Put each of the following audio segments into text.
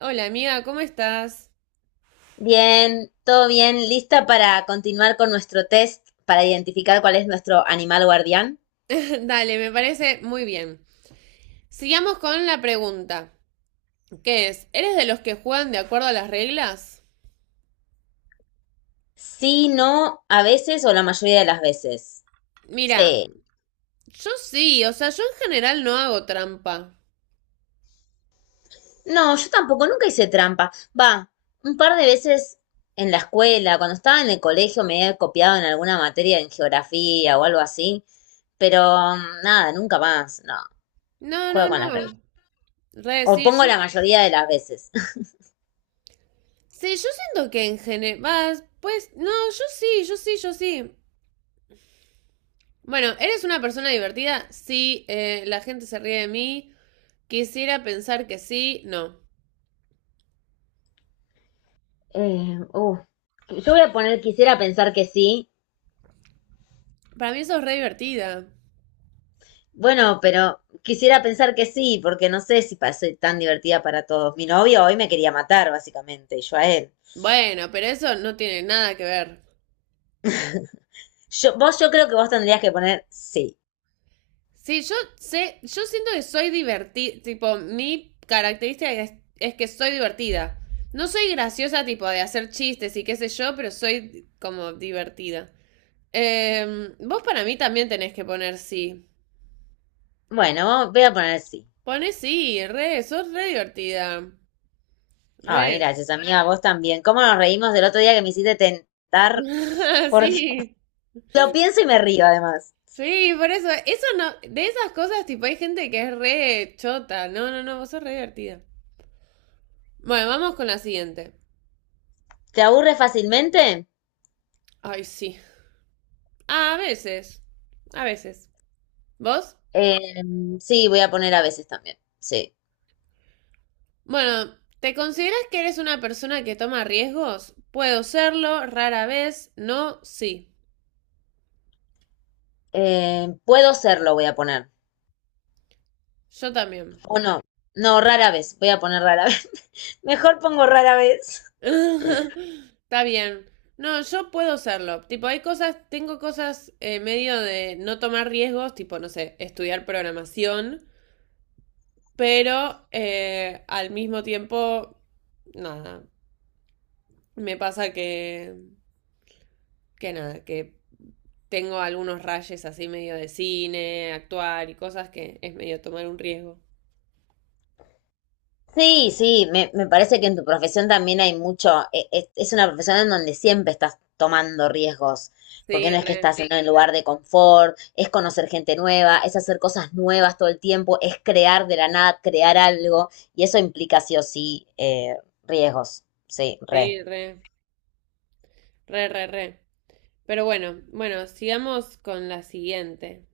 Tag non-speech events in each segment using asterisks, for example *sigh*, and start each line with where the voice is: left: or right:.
right: Hola amiga, ¿cómo estás?
left: Bien, todo bien. ¿Lista para continuar con nuestro test para identificar cuál es nuestro animal guardián?
right: *laughs* Dale, me parece muy bien. Sigamos con la pregunta, que es, ¿eres de los que juegan de acuerdo a las reglas?
left: Sí, no, a veces o la mayoría de las veces.
right: Mira,
left: Sí.
right: yo sí, o sea, yo en general no hago trampa.
left: No, yo tampoco, nunca hice trampa. Va, un par de veces en la escuela, cuando estaba en el colegio me he copiado en alguna materia en geografía o algo así, pero nada, nunca más. No,
right: No, no,
left: juego con las reglas.
right: no. Re,
left: O
right: sí,
left: pongo
right: yo.
left: la mayoría de las veces. *laughs*
right: Sí, yo siento que en general. Pues, no, yo sí, yo sí, yo sí. Bueno, ¿eres una persona divertida? Sí, la gente se ríe de mí. Quisiera pensar que sí, no.
left: Eh, uh, yo voy a poner, quisiera pensar que sí.
right: Para mí eso es re divertida.
left: Bueno, pero quisiera pensar que sí, porque no sé si soy tan divertida para todos. Mi novio hoy me quería matar, básicamente, y yo a él.
right: Bueno, pero eso no tiene nada que ver.
left: Yo, vos, yo creo que vos tendrías que poner sí.
right: Sí, yo sé, yo siento que soy divertida, tipo, mi característica es que soy divertida. No soy graciosa, tipo, de hacer chistes y qué sé yo, pero soy como divertida. Vos para mí también tenés que poner sí.
left: Bueno, voy a poner sí.
right: Pones sí, re, sos re divertida. Re.
left: Ay, gracias, amiga, vos también. ¿Cómo nos reímos del otro día que me hiciste tentar?
right: *laughs*
left: Por Dios.
right: Sí.
left: Lo pienso y me río, además.
right: Sí, por eso, eso no, de esas cosas, tipo, hay gente que es re chota. No, no, no, vos sos re divertida. Bueno, vamos con la siguiente.
left: ¿Te aburre fácilmente?
right: Ay, sí. A veces. A veces. ¿Vos?
left: Eh, sí, voy a poner a veces también. Sí.
right: Bueno, ¿te consideras que eres una persona que toma riesgos? Puedo serlo, rara vez, no, sí.
left: Puedo serlo, voy a poner.
right: Yo también.
left: O no. No, rara vez. Voy a poner rara vez. *laughs* Mejor pongo rara vez.
right: *laughs* Está bien. No, yo puedo serlo. Tipo, hay cosas, tengo cosas medio de no tomar riesgos, tipo, no sé, estudiar programación, pero al mismo tiempo, nada, me pasa que nada, que tengo algunos rayes así medio de cine, actuar y cosas que es medio tomar un riesgo.
left: Sí, sí, me parece que en tu profesión también hay mucho, es una profesión en donde siempre estás tomando riesgos, porque
right: Sí,
left: no es que
right: re,
left: estás sí, en sí, un lugar de confort, es conocer gente nueva, es hacer cosas nuevas todo el tiempo, es crear de la nada, crear algo, y eso implica sí o sí riesgos, sí, re.
right: sí, re, re, re, re. Pero bueno, bueno, sigamos con la siguiente.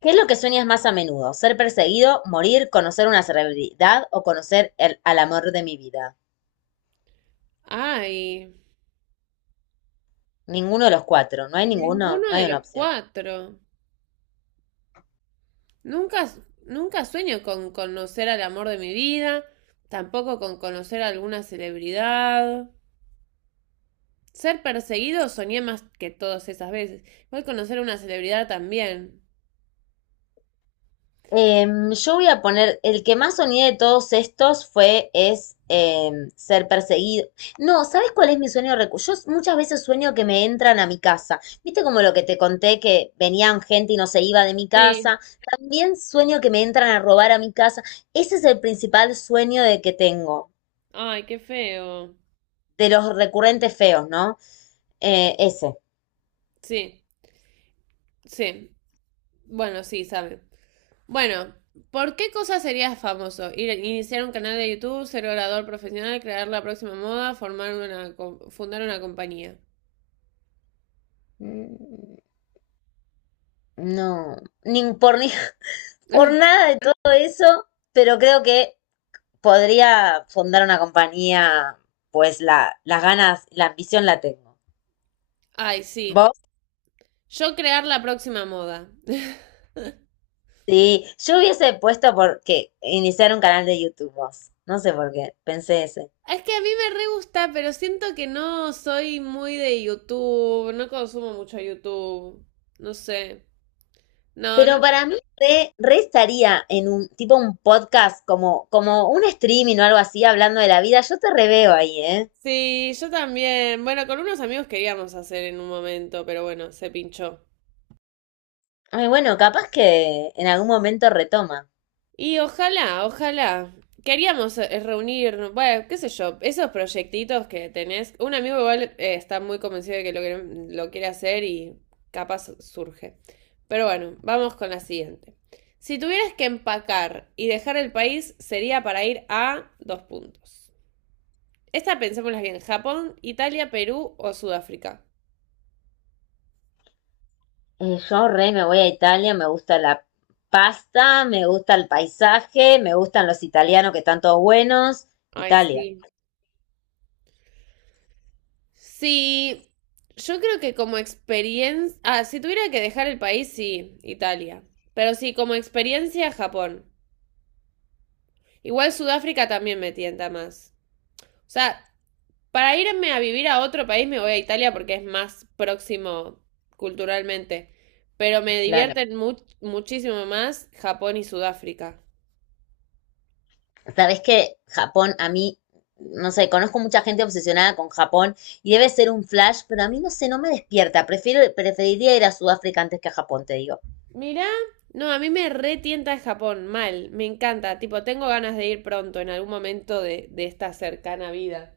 left: ¿Qué es lo que sueñas más a menudo? ¿Ser perseguido, morir, conocer una celebridad o conocer al amor de mi vida?
right: Ay,
left: Ninguno de los cuatro, no hay ninguno, no
right: ninguno de
left: hay
right: los
left: una opción.
right: cuatro. Nunca, nunca sueño con conocer al amor de mi vida, tampoco con conocer a alguna celebridad. Ser perseguido soñé más que todas esas veces. Voy a conocer a una celebridad también.
left: Yo voy a poner, el que más soñé de todos estos fue, es ser perseguido. No, ¿sabes cuál es mi sueño Yo muchas veces sueño que me entran a mi casa. ¿Viste como lo que te conté que venían gente y no se iba de mi
right: Sí.
left: casa? También sueño que me entran a robar a mi casa. Ese es el principal sueño de que tengo,
right: Ay, qué feo.
left: de los recurrentes feos, ¿no? Ese.
right: Sí, sí. Bueno, sí, sabe. Bueno, ¿por qué cosa serías famoso? Ir, iniciar un canal de YouTube, ser orador profesional, crear la próxima moda, formar una, co- fundar una compañía.
left: Mm, No, ni por, ni, *laughs* por
right: *laughs*
left: nada de todo eso, pero creo que podría fundar una compañía, pues las ganas, la ambición la tengo.
right: Ay, sí.
left: ¿Vos?
right: Yo crear la próxima moda. *laughs*
left: Sí, yo hubiese puesto porque iniciar un canal de YouTube, vos. No sé por qué, pensé ese.
right: Es que a mí me re gusta, pero siento que no soy muy de YouTube, no consumo mucho YouTube, no sé. No, no.
left: Pero para mí re estaría en un tipo un podcast, como un streaming o algo así, hablando de la vida. Yo te reveo ahí, ¿eh?
right: Sí, yo también. Bueno, con unos amigos queríamos hacer en un momento, pero bueno, se pinchó.
left: Ay, bueno, capaz que en algún momento retoma.
right: Y ojalá, ojalá. Queríamos reunir, bueno, qué sé yo, esos proyectitos que tenés. Un amigo igual está muy convencido de que lo quiere hacer y capaz surge. Pero bueno, vamos con la siguiente. Si tuvieras que empacar y dejar el país, sería para ir a dos puntos. Esta pensémosla bien, Japón, Italia, Perú o Sudáfrica.
left: Yo re me voy a Italia, me gusta la pasta, me gusta el paisaje, me gustan los italianos que están todos buenos.
right: Ay,
left: Italia,
right: sí. Sí, yo creo que como experiencia. Ah, si tuviera que dejar el país, sí, Italia. Pero sí, como experiencia, Japón. Igual Sudáfrica también me tienta más. O sea, para irme a vivir a otro país me voy a Italia porque es más próximo culturalmente. Pero me
left: claro.
right: divierten muchísimo más Japón y Sudáfrica.
left: Sabes que Japón, a mí, no sé, conozco mucha gente obsesionada con Japón y debe ser un flash, pero a mí no sé, no me despierta. Preferiría ir a Sudáfrica antes que a Japón, te digo.
right: Mirá, no, a mí me retienta Japón, mal, me encanta, tipo, tengo ganas de ir pronto en algún momento de esta cercana vida.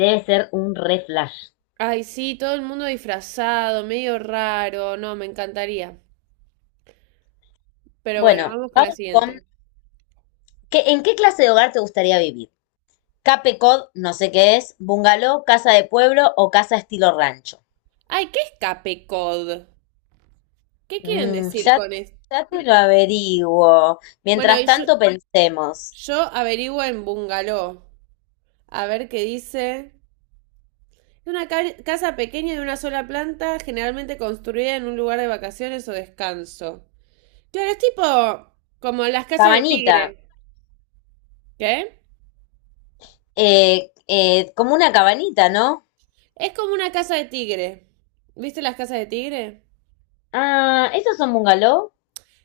left: Debe ser un re flash.
right: Ay, sí, todo el mundo disfrazado, medio raro, no, me encantaría. Pero bueno,
left: Bueno,
right: vamos con la
left: vamos con,
right: siguiente.
left: ¿en qué clase de hogar te gustaría vivir? Cape Cod, no sé qué es, bungalow, casa de pueblo o casa estilo rancho.
right: Ay, ¿qué es Capecod? ¿Qué quieren
left: Mm,
right: decir
left: ya,
right: con esto?
left: ya te lo averiguo.
right: Bueno,
left: Mientras
right: y yo,
left: tanto pensemos.
right: yo averiguo en Bungalow. A ver qué dice. Es una casa pequeña de una sola planta, generalmente construida en un lugar de vacaciones o descanso. Claro, es tipo como las casas de
left: Cabanita.
right: tigre. ¿Qué?
left: Como una cabanita, ¿no?
right: Es como una casa de tigre. ¿Viste las casas de tigre?
left: ¿Ah, esos son bungalow?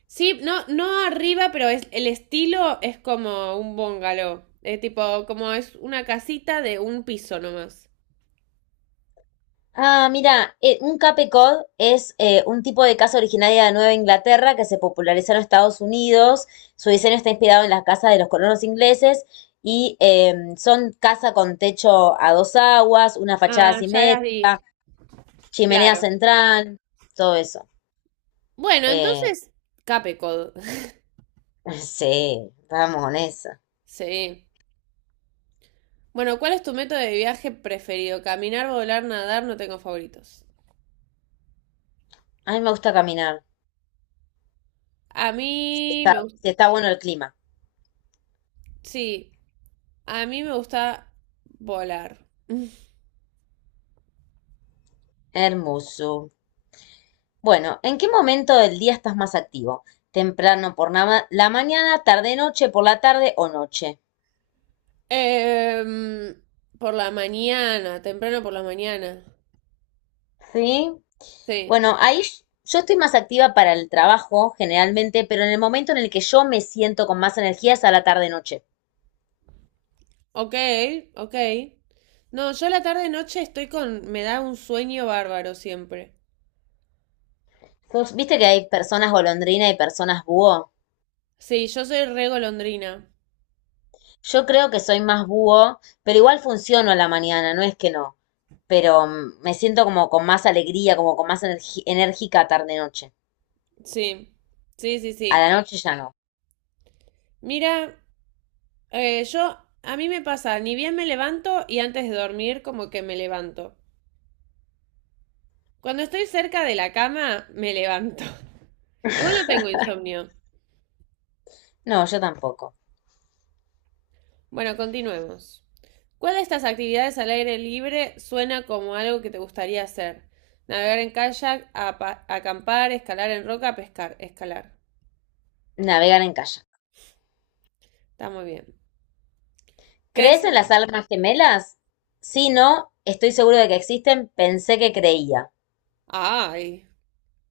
right: Sí, no, no arriba, pero es, el estilo es como un bungalow. Es tipo, como es una casita de un piso nomás.
left: Ah, mira, un Cape Cod es un tipo de casa originaria de Nueva Inglaterra que se popularizó en Estados Unidos. Su diseño está inspirado en las casas de los colonos ingleses y son casa con techo a dos aguas, una fachada
right: Ah, ya las
left: simétrica,
right: vi.
left: chimenea
right: Claro.
left: central, todo eso.
right: Bueno,
left: Eh,
right: entonces, Capecod. *laughs*
left: *laughs* sí, vamos con eso.
right: Sí. Bueno, ¿cuál es tu método de viaje preferido? Caminar, volar, nadar, no tengo favoritos.
left: A mí me gusta caminar.
right: A mí me gusta.
left: Está bueno el clima.
right: Sí, a mí me gusta volar. *laughs*
left: Hermoso. Bueno, ¿en qué momento del día estás más activo? ¿Temprano por la, la mañana, tarde, noche, por la tarde o noche?
right: Em, por la mañana, temprano por la mañana.
left: Sí.
right: Sí.
left: Bueno, ahí yo estoy más activa para el trabajo generalmente, pero en el momento en el que yo me siento con más energía es a la tarde, noche.
right: Ok, ok. No, yo la tarde noche estoy con. Me da un sueño bárbaro siempre.
left: ¿Viste que hay personas golondrina y personas búho?
right: Sí, yo soy re golondrina.
left: Yo creo que soy más búho, pero igual funciono a la mañana, no es que no. Pero me siento como con más alegría, como con más enérgica tarde-noche.
right: Sí, sí, sí,
left: A
right: sí.
left: la noche ya no.
right: Mira, yo. A mí me pasa, ni bien me levanto y antes de dormir, como que me levanto. Cuando estoy cerca de la cama, me levanto. *laughs* Igual no tengo insomnio.
left: No, yo tampoco.
right: Bueno, continuemos. ¿Cuál de estas actividades al aire libre suena como algo que te gustaría hacer? Navegar en kayak, acampar, escalar en roca, pescar, escalar.
left: Navegar en kayak.
right: Está muy bien. ¿Qué
left: ¿Crees
right: es
left: en las
right: el-
left: almas gemelas? Sí, no, estoy seguro de que existen. Pensé que creía.
right: Ay,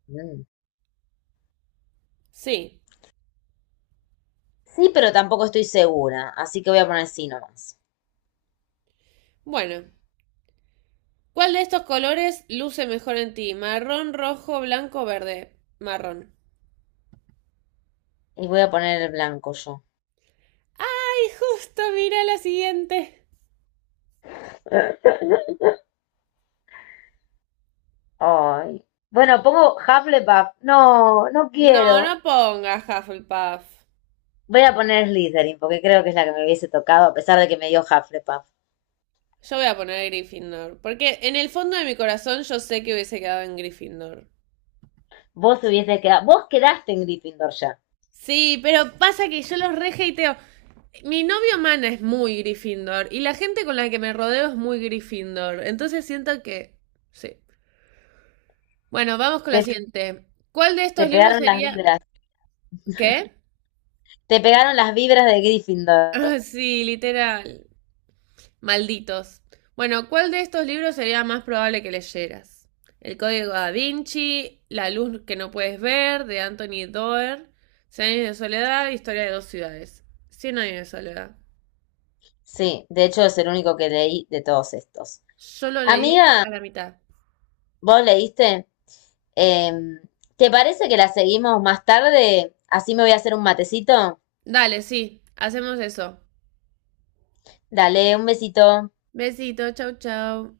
left: Mm.
right: sí.
left: Sí, pero tampoco estoy segura, así que voy a poner sí nomás.
right: Bueno, ¿cuál de estos colores luce mejor en ti? Marrón, rojo, blanco, verde. Marrón.
left: Y voy a poner el blanco yo.
right: Ay, justo, mira la siguiente.
left: Ay. Bueno, pongo Hufflepuff. No, no
right: No,
left: quiero.
right: no pongas Hufflepuff.
left: Voy a poner Slytherin porque creo que es la que me hubiese tocado, a pesar de que me dio Hufflepuff.
right: Yo voy a poner Gryffindor. Porque en el fondo de mi corazón yo sé que hubiese quedado en Gryffindor.
left: Vos hubieses quedado, vos quedaste en Gryffindor ya.
right: Sí, pero pasa que yo los rejeiteo. Mi novio Mana es muy Gryffindor. Y la gente con la que me rodeo es muy Gryffindor. Entonces siento que. Sí. Bueno, vamos con la
left: Te,
right: siguiente. ¿Cuál de
left: te
right: estos libros
left: pegaron las
right: sería.
left: vibras.
right: ¿Qué?
left: Te pegaron las vibras de Gryffindor.
right: Ah, sí, literal. Malditos. Bueno, ¿cuál de estos libros sería más probable que leyeras? El Código Da Vinci, La luz que no puedes ver, de Anthony Doerr, Cien años de soledad, Historia de dos ciudades. Cien años de soledad.
left: Sí, de hecho es el único que leí de todos estos.
right: Yo lo leí
left: Amiga,
right: a la mitad.
left: vos leíste, Em, ¿te parece que la seguimos más tarde? Así me voy a hacer un matecito.
right: Dale, sí, hacemos eso.
left: Dale, un besito.
right: Besito, chau, chau.